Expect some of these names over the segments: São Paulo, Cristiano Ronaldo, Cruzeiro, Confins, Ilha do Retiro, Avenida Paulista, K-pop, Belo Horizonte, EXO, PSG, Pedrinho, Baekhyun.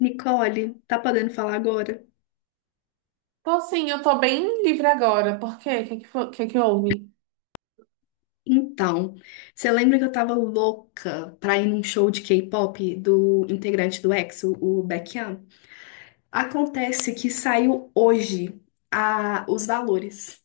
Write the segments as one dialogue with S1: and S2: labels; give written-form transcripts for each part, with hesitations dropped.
S1: Nicole, tá podendo falar agora?
S2: Tô sim, eu tô bem livre agora. Por quê? O que que, que houve?
S1: Então, você lembra que eu tava louca pra ir num show de K-pop do integrante do EXO, o Baekhyun? Acontece que saiu hoje os valores.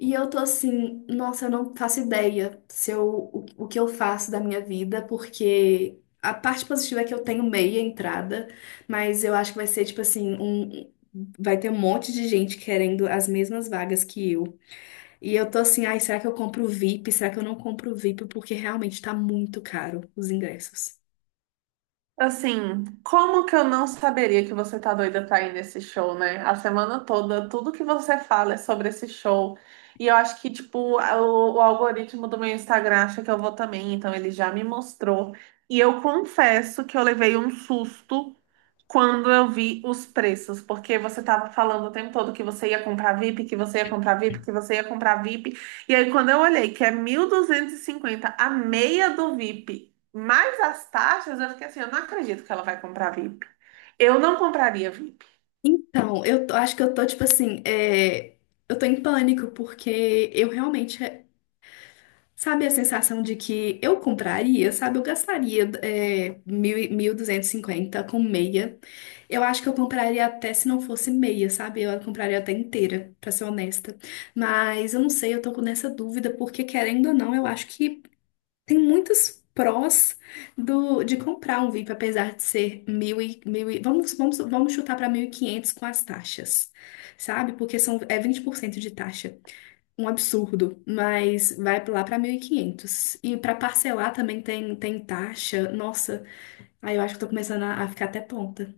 S1: E eu tô assim, nossa, eu não faço ideia se eu, o que eu faço da minha vida, porque a parte positiva é que eu tenho meia entrada, mas eu acho que vai ser tipo assim, vai ter um monte de gente querendo as mesmas vagas que eu. E eu tô assim, ai, será que eu compro o VIP? Será que eu não compro o VIP? Porque realmente tá muito caro os ingressos.
S2: Assim, como que eu não saberia que você tá doida pra ir nesse show, né? A semana toda, tudo que você fala é sobre esse show. E eu acho que, tipo, o algoritmo do meu Instagram acha que eu vou também, então ele já me mostrou. E eu confesso que eu levei um susto quando eu vi os preços, porque você estava falando o tempo todo que você ia comprar VIP, que você ia comprar VIP, que você ia comprar VIP. E aí, quando eu olhei que é 1.250 a meia do VIP, mais as taxas, eu fiquei assim, eu não acredito que ela vai comprar VIP. Eu não compraria VIP.
S1: Acho que eu tô, tipo assim, eu tô em pânico, porque eu realmente, sabe a sensação de que eu compraria, sabe? Eu gastaria 1.250 com meia. Eu acho que eu compraria até se não fosse meia, sabe? Eu compraria até inteira, pra ser honesta. Mas eu não sei, eu tô nessa dúvida, porque querendo ou não, eu acho que tem muitos prós de comprar um VIP, apesar de ser mil e, mil e vamos chutar para 1.500 com as taxas, sabe? Porque é 20% de taxa. Um absurdo, mas vai lá para 1.500 e quinhentos. E para parcelar também tem taxa. Nossa, aí eu acho que tô começando a ficar até tonta.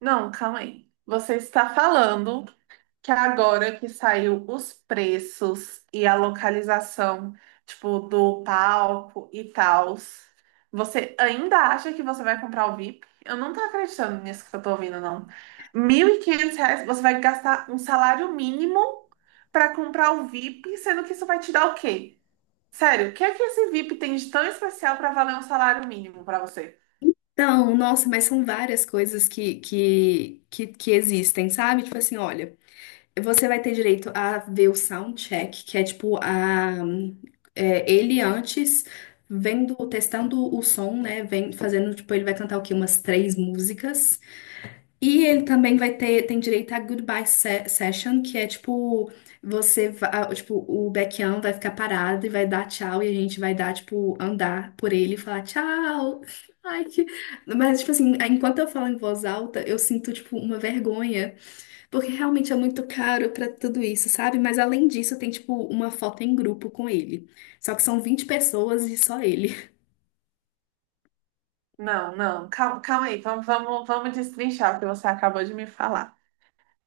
S2: Não, calma aí. Você está falando que agora que saiu os preços e a localização, tipo, do palco e tal, você ainda acha que você vai comprar o VIP? Eu não tô acreditando nisso que eu tô ouvindo, não. 1.500 reais, você vai gastar um salário mínimo para comprar o VIP, sendo que isso vai te dar o quê? Sério, o que é que esse VIP tem de tão especial para valer um salário mínimo para você?
S1: Então, nossa, mas são várias coisas que existem, sabe? Tipo assim, olha. Você vai ter direito a ver o soundcheck, que é tipo ele antes vendo, testando o som, né? Vem fazendo, tipo, ele vai cantar o quê? Umas três músicas. E ele também tem direito a goodbye session, que é tipo, tipo, o Baekhyun vai ficar parado e vai dar tchau, e a gente vai dar, tipo, andar por ele e falar tchau. Ai, que... Mas, tipo assim, enquanto eu falo em voz alta, eu sinto, tipo, uma vergonha. Porque realmente é muito caro pra tudo isso, sabe? Mas além disso, tem tipo uma foto em grupo com ele. Só que são 20 pessoas e só ele.
S2: Não, não, calma, calma aí, vamos, vamos, vamos destrinchar o que você acabou de me falar.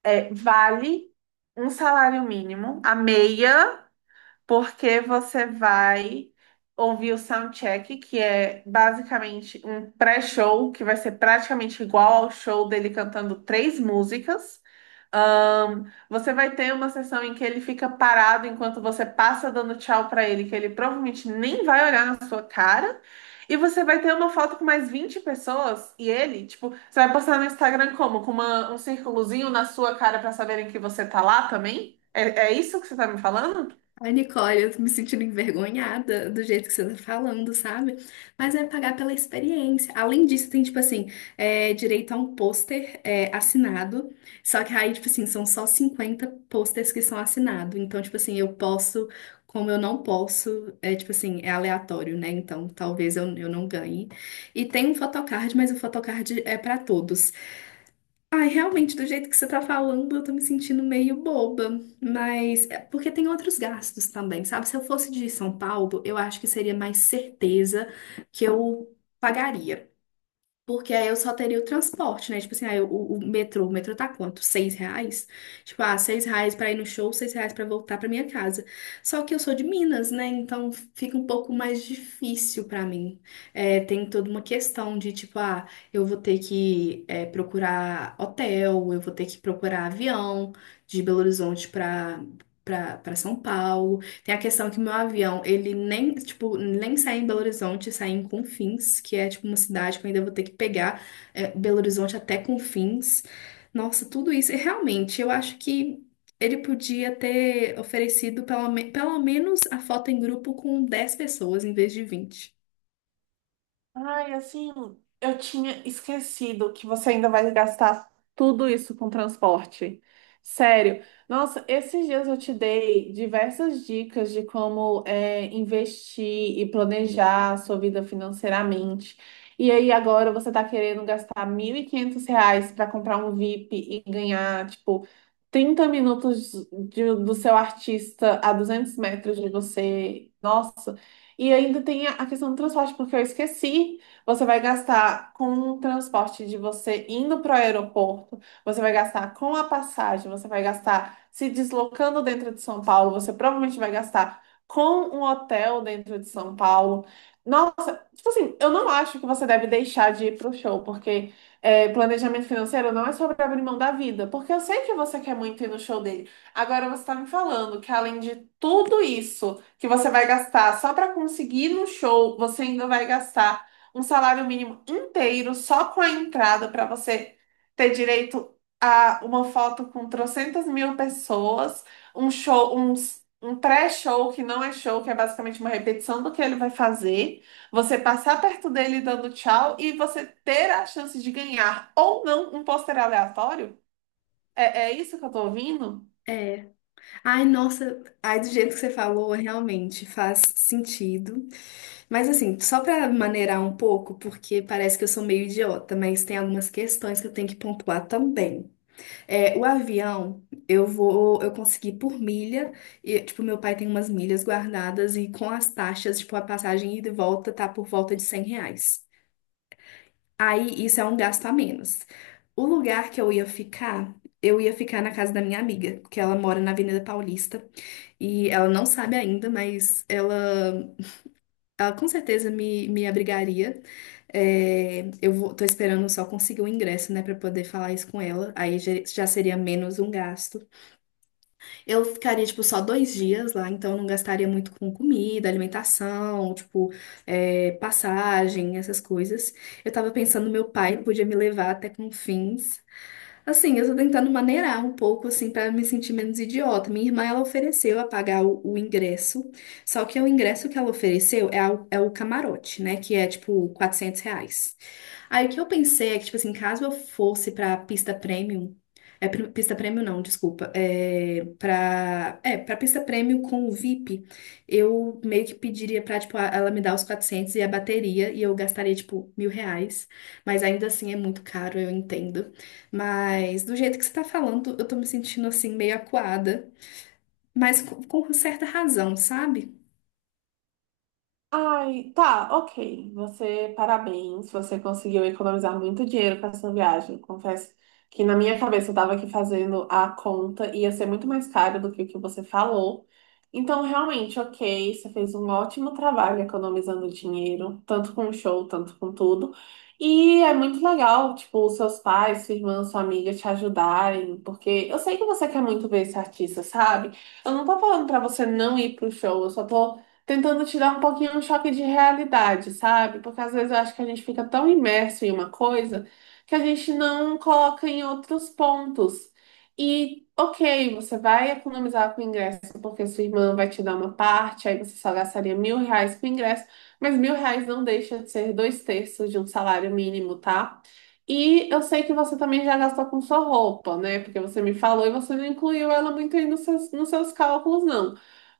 S2: Vale um salário mínimo, a meia porque você vai ouvir o soundcheck, que é basicamente um pré-show, que vai ser praticamente igual ao show dele cantando três músicas. Ahn, Você vai ter uma sessão em que ele fica parado enquanto você passa dando tchau para ele, que ele provavelmente nem vai olhar na sua cara. E você vai ter uma foto com mais 20 pessoas e ele, tipo, você vai postar no Instagram como? Com um círculozinho na sua cara para saberem que você tá lá também? É, é isso que você tá me falando?
S1: Ai, Nicole, eu tô me sentindo envergonhada do jeito que você tá falando, sabe? Mas é pagar pela experiência. Além disso, tem, tipo assim, direito a um pôster assinado. Só que aí, tipo assim, são só 50 pôsteres que são assinados. Então, tipo assim, eu posso, como eu não posso, é tipo assim, é aleatório, né? Então, talvez eu não ganhe. E tem um photocard, mas o photocard é pra todos. Ai, realmente, do jeito que você tá falando, eu tô me sentindo meio boba. Mas é porque tem outros gastos também, sabe? Se eu fosse de São Paulo, eu acho que seria mais certeza que eu pagaria. Porque aí eu só teria o transporte, né? Tipo assim, aí o metrô tá quanto? 6 reais? Tipo, ah, 6 reais pra ir no show, 6 reais pra voltar pra minha casa. Só que eu sou de Minas, né? Então fica um pouco mais difícil pra mim. É, tem toda uma questão de, tipo, ah, eu vou ter que procurar hotel, eu vou ter que procurar avião de Belo Horizonte pra São Paulo. Tem a questão que meu avião, ele nem, tipo, nem sai em Belo Horizonte, sai em Confins, que é, tipo, uma cidade que eu ainda vou ter que pegar Belo Horizonte até Confins. Nossa, tudo isso. E realmente, eu acho que ele podia ter oferecido pelo menos a foto em grupo com 10 pessoas em vez de 20.
S2: Ai, assim, eu tinha esquecido que você ainda vai gastar tudo isso com transporte. Sério. Nossa, esses dias eu te dei diversas dicas de como investir e planejar a sua vida financeiramente. E aí agora você tá querendo gastar 1.500 reais para comprar um VIP e ganhar, tipo, 30 minutos do seu artista a 200 metros de você. Nossa. E ainda tem a questão do transporte, porque eu esqueci. Você vai gastar com o transporte de você indo para o aeroporto, você vai gastar com a passagem, você vai gastar se deslocando dentro de São Paulo, você provavelmente vai gastar com um hotel dentro de São Paulo. Tipo assim, eu não acho que você deve deixar de ir pro show, porque planejamento financeiro não é sobre abrir mão da vida, porque eu sei que você quer muito ir no show dele. Agora você tá me falando que além de tudo isso que você vai gastar só para conseguir ir no show, você ainda vai gastar um salário mínimo inteiro só com a entrada para você ter direito a uma foto com trocentas mil pessoas, um show, um pré-show que não é show, que é basicamente uma repetição do que ele vai fazer. Você passar perto dele dando tchau e você ter a chance de ganhar ou não um pôster aleatório? É, é isso que eu tô ouvindo?
S1: É. Ai, nossa. Ai, do jeito que você falou, realmente faz sentido. Mas assim, só para maneirar um pouco, porque parece que eu sou meio idiota, mas tem algumas questões que eu tenho que pontuar também. É, o avião, eu consegui por milha, e tipo, meu pai tem umas milhas guardadas e com as taxas, tipo, a passagem ida e volta tá por volta de 100 reais. Aí isso é um gasto a menos. O lugar que eu ia ficar na casa da minha amiga, que ela mora na Avenida Paulista, e ela não sabe ainda, mas ela com certeza me abrigaria. É, eu vou, tô esperando só conseguir o ingresso, né, pra poder falar isso com ela. Aí já seria menos um gasto. Eu ficaria, tipo, só 2 dias lá, então eu não gastaria muito com comida, alimentação, tipo, passagem, essas coisas. Eu tava pensando, meu pai podia me levar até Confins. Assim, eu tô tentando maneirar um pouco, assim, para me sentir menos idiota. Minha irmã, ela ofereceu a pagar o ingresso, só que o ingresso que ela ofereceu é o camarote, né? Que é, tipo, 400 reais. Aí o que eu pensei é que, tipo assim, caso eu fosse pra pista premium, pista premium não, desculpa, pra pista premium com o VIP, eu meio que pediria pra, tipo, ela me dar os 400 e a bateria, e eu gastaria, tipo, 1.000 reais. Mas ainda assim é muito caro, eu entendo. Mas do jeito que você tá falando, eu tô me sentindo assim meio acuada, mas com certa razão, sabe?
S2: Ai, tá, ok. Você, parabéns, você conseguiu economizar muito dinheiro com essa viagem. Confesso que na minha cabeça eu tava aqui fazendo a conta, ia ser muito mais caro do que o que você falou. Então, realmente, ok, você fez um ótimo trabalho economizando dinheiro, tanto com o show, tanto com tudo. E é muito legal, tipo, os seus pais, sua irmã, sua amiga te ajudarem, porque eu sei que você quer muito ver esse artista, sabe? Eu não tô falando pra você não ir pro show, eu só tô tentando te dar um pouquinho um choque de realidade, sabe? Porque às vezes eu acho que a gente fica tão imerso em uma coisa que a gente não coloca em outros pontos. E, ok, você vai economizar com o ingresso porque sua irmã vai te dar uma parte, aí você só gastaria 1.000 reais com o ingresso, mas 1.000 reais não deixa de ser dois terços de um salário mínimo, tá? E eu sei que você também já gastou com sua roupa, né? Porque você me falou e você não incluiu ela muito aí nos seus cálculos, não.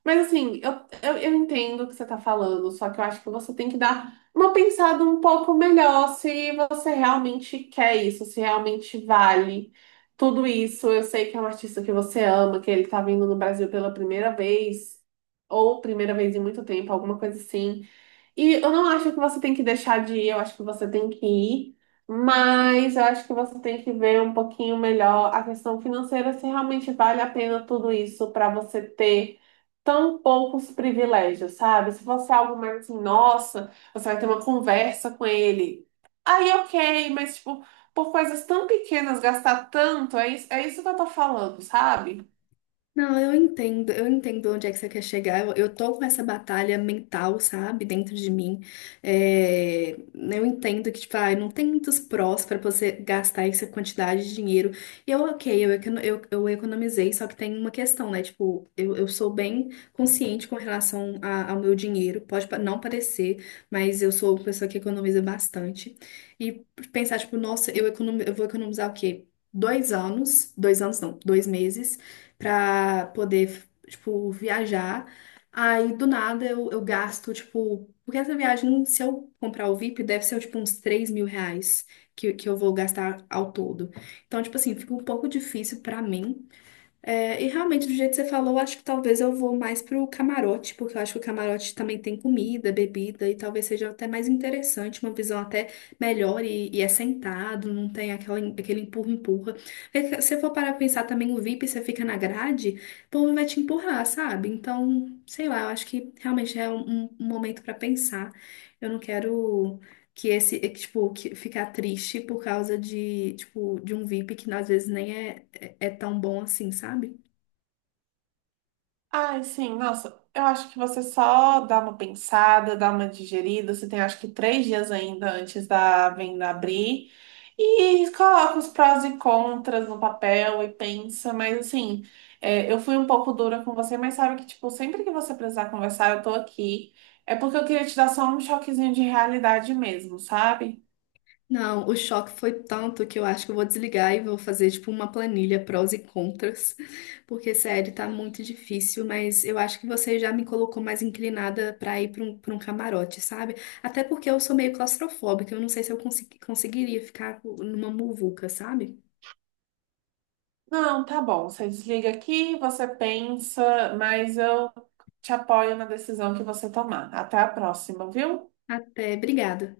S2: Mas assim, eu entendo o que você está falando, só que eu acho que você tem que dar uma pensada um pouco melhor se você realmente quer isso, se realmente vale tudo isso. Eu sei que é um artista que você ama, que ele está vindo no Brasil pela primeira vez, ou primeira vez em muito tempo, alguma coisa assim. E eu não acho que você tem que deixar de ir, eu acho que você tem que ir, mas eu acho que você tem que ver um pouquinho melhor a questão financeira, se realmente vale a pena tudo isso para você ter tão poucos privilégios, sabe? Se fosse algo mais assim, nossa, você vai ter uma conversa com ele. Aí, ok, mas tipo, por coisas tão pequenas, gastar tanto, é isso que eu tô falando, sabe?
S1: Não, eu entendo, eu, entendo onde é que você quer chegar. eu tô com essa batalha mental, sabe, dentro de mim. É, eu entendo que, tipo, ah, não tem muitos prós pra você gastar essa quantidade de dinheiro. E eu, ok, eu economizei, só que tem uma questão, né? Tipo, eu sou bem consciente com relação ao meu dinheiro. Pode não parecer, mas eu sou uma pessoa que economiza bastante. E pensar, tipo, nossa, eu vou economizar o quê? 2 anos, 2 anos não, 2 meses pra poder, tipo, viajar. Aí, do nada, eu gasto, tipo, porque essa viagem, se eu comprar o VIP, deve ser, tipo, uns 3.000 reais que eu vou gastar ao todo. Então, tipo assim, fica um pouco difícil pra mim, e realmente, do jeito que você falou, acho que talvez eu vou mais pro camarote, porque eu acho que o camarote também tem comida, bebida, e talvez seja até mais interessante, uma visão até melhor e é sentado, não tem aquele empurra-empurra. Porque se eu for parar pra pensar também, o VIP, você fica na grade, o povo vai te empurrar, sabe? Então, sei lá, eu acho que realmente é um momento pra pensar. Eu não quero que esse, que, tipo, que ficar triste por causa de, tipo, de um VIP que às vezes nem é tão bom assim, sabe?
S2: Ai, sim, nossa, eu acho que você só dá uma pensada, dá uma digerida. Você tem acho que 3 dias ainda antes da venda abrir. E coloca os prós e contras no papel e pensa, mas assim, eu fui um pouco dura com você, mas sabe que, tipo, sempre que você precisar conversar, eu tô aqui. É porque eu queria te dar só um choquezinho de realidade mesmo, sabe?
S1: Não, o choque foi tanto que eu acho que eu vou desligar e vou fazer tipo uma planilha prós e contras, porque sério, tá muito difícil, mas eu acho que você já me colocou mais inclinada pra ir pra um camarote, sabe? Até porque eu sou meio claustrofóbica, eu não sei se eu conseguiria ficar numa muvuca, sabe?
S2: Não, tá bom, você desliga aqui, você pensa, mas eu te apoio na decisão que você tomar. Até a próxima, viu?
S1: Até, obrigada.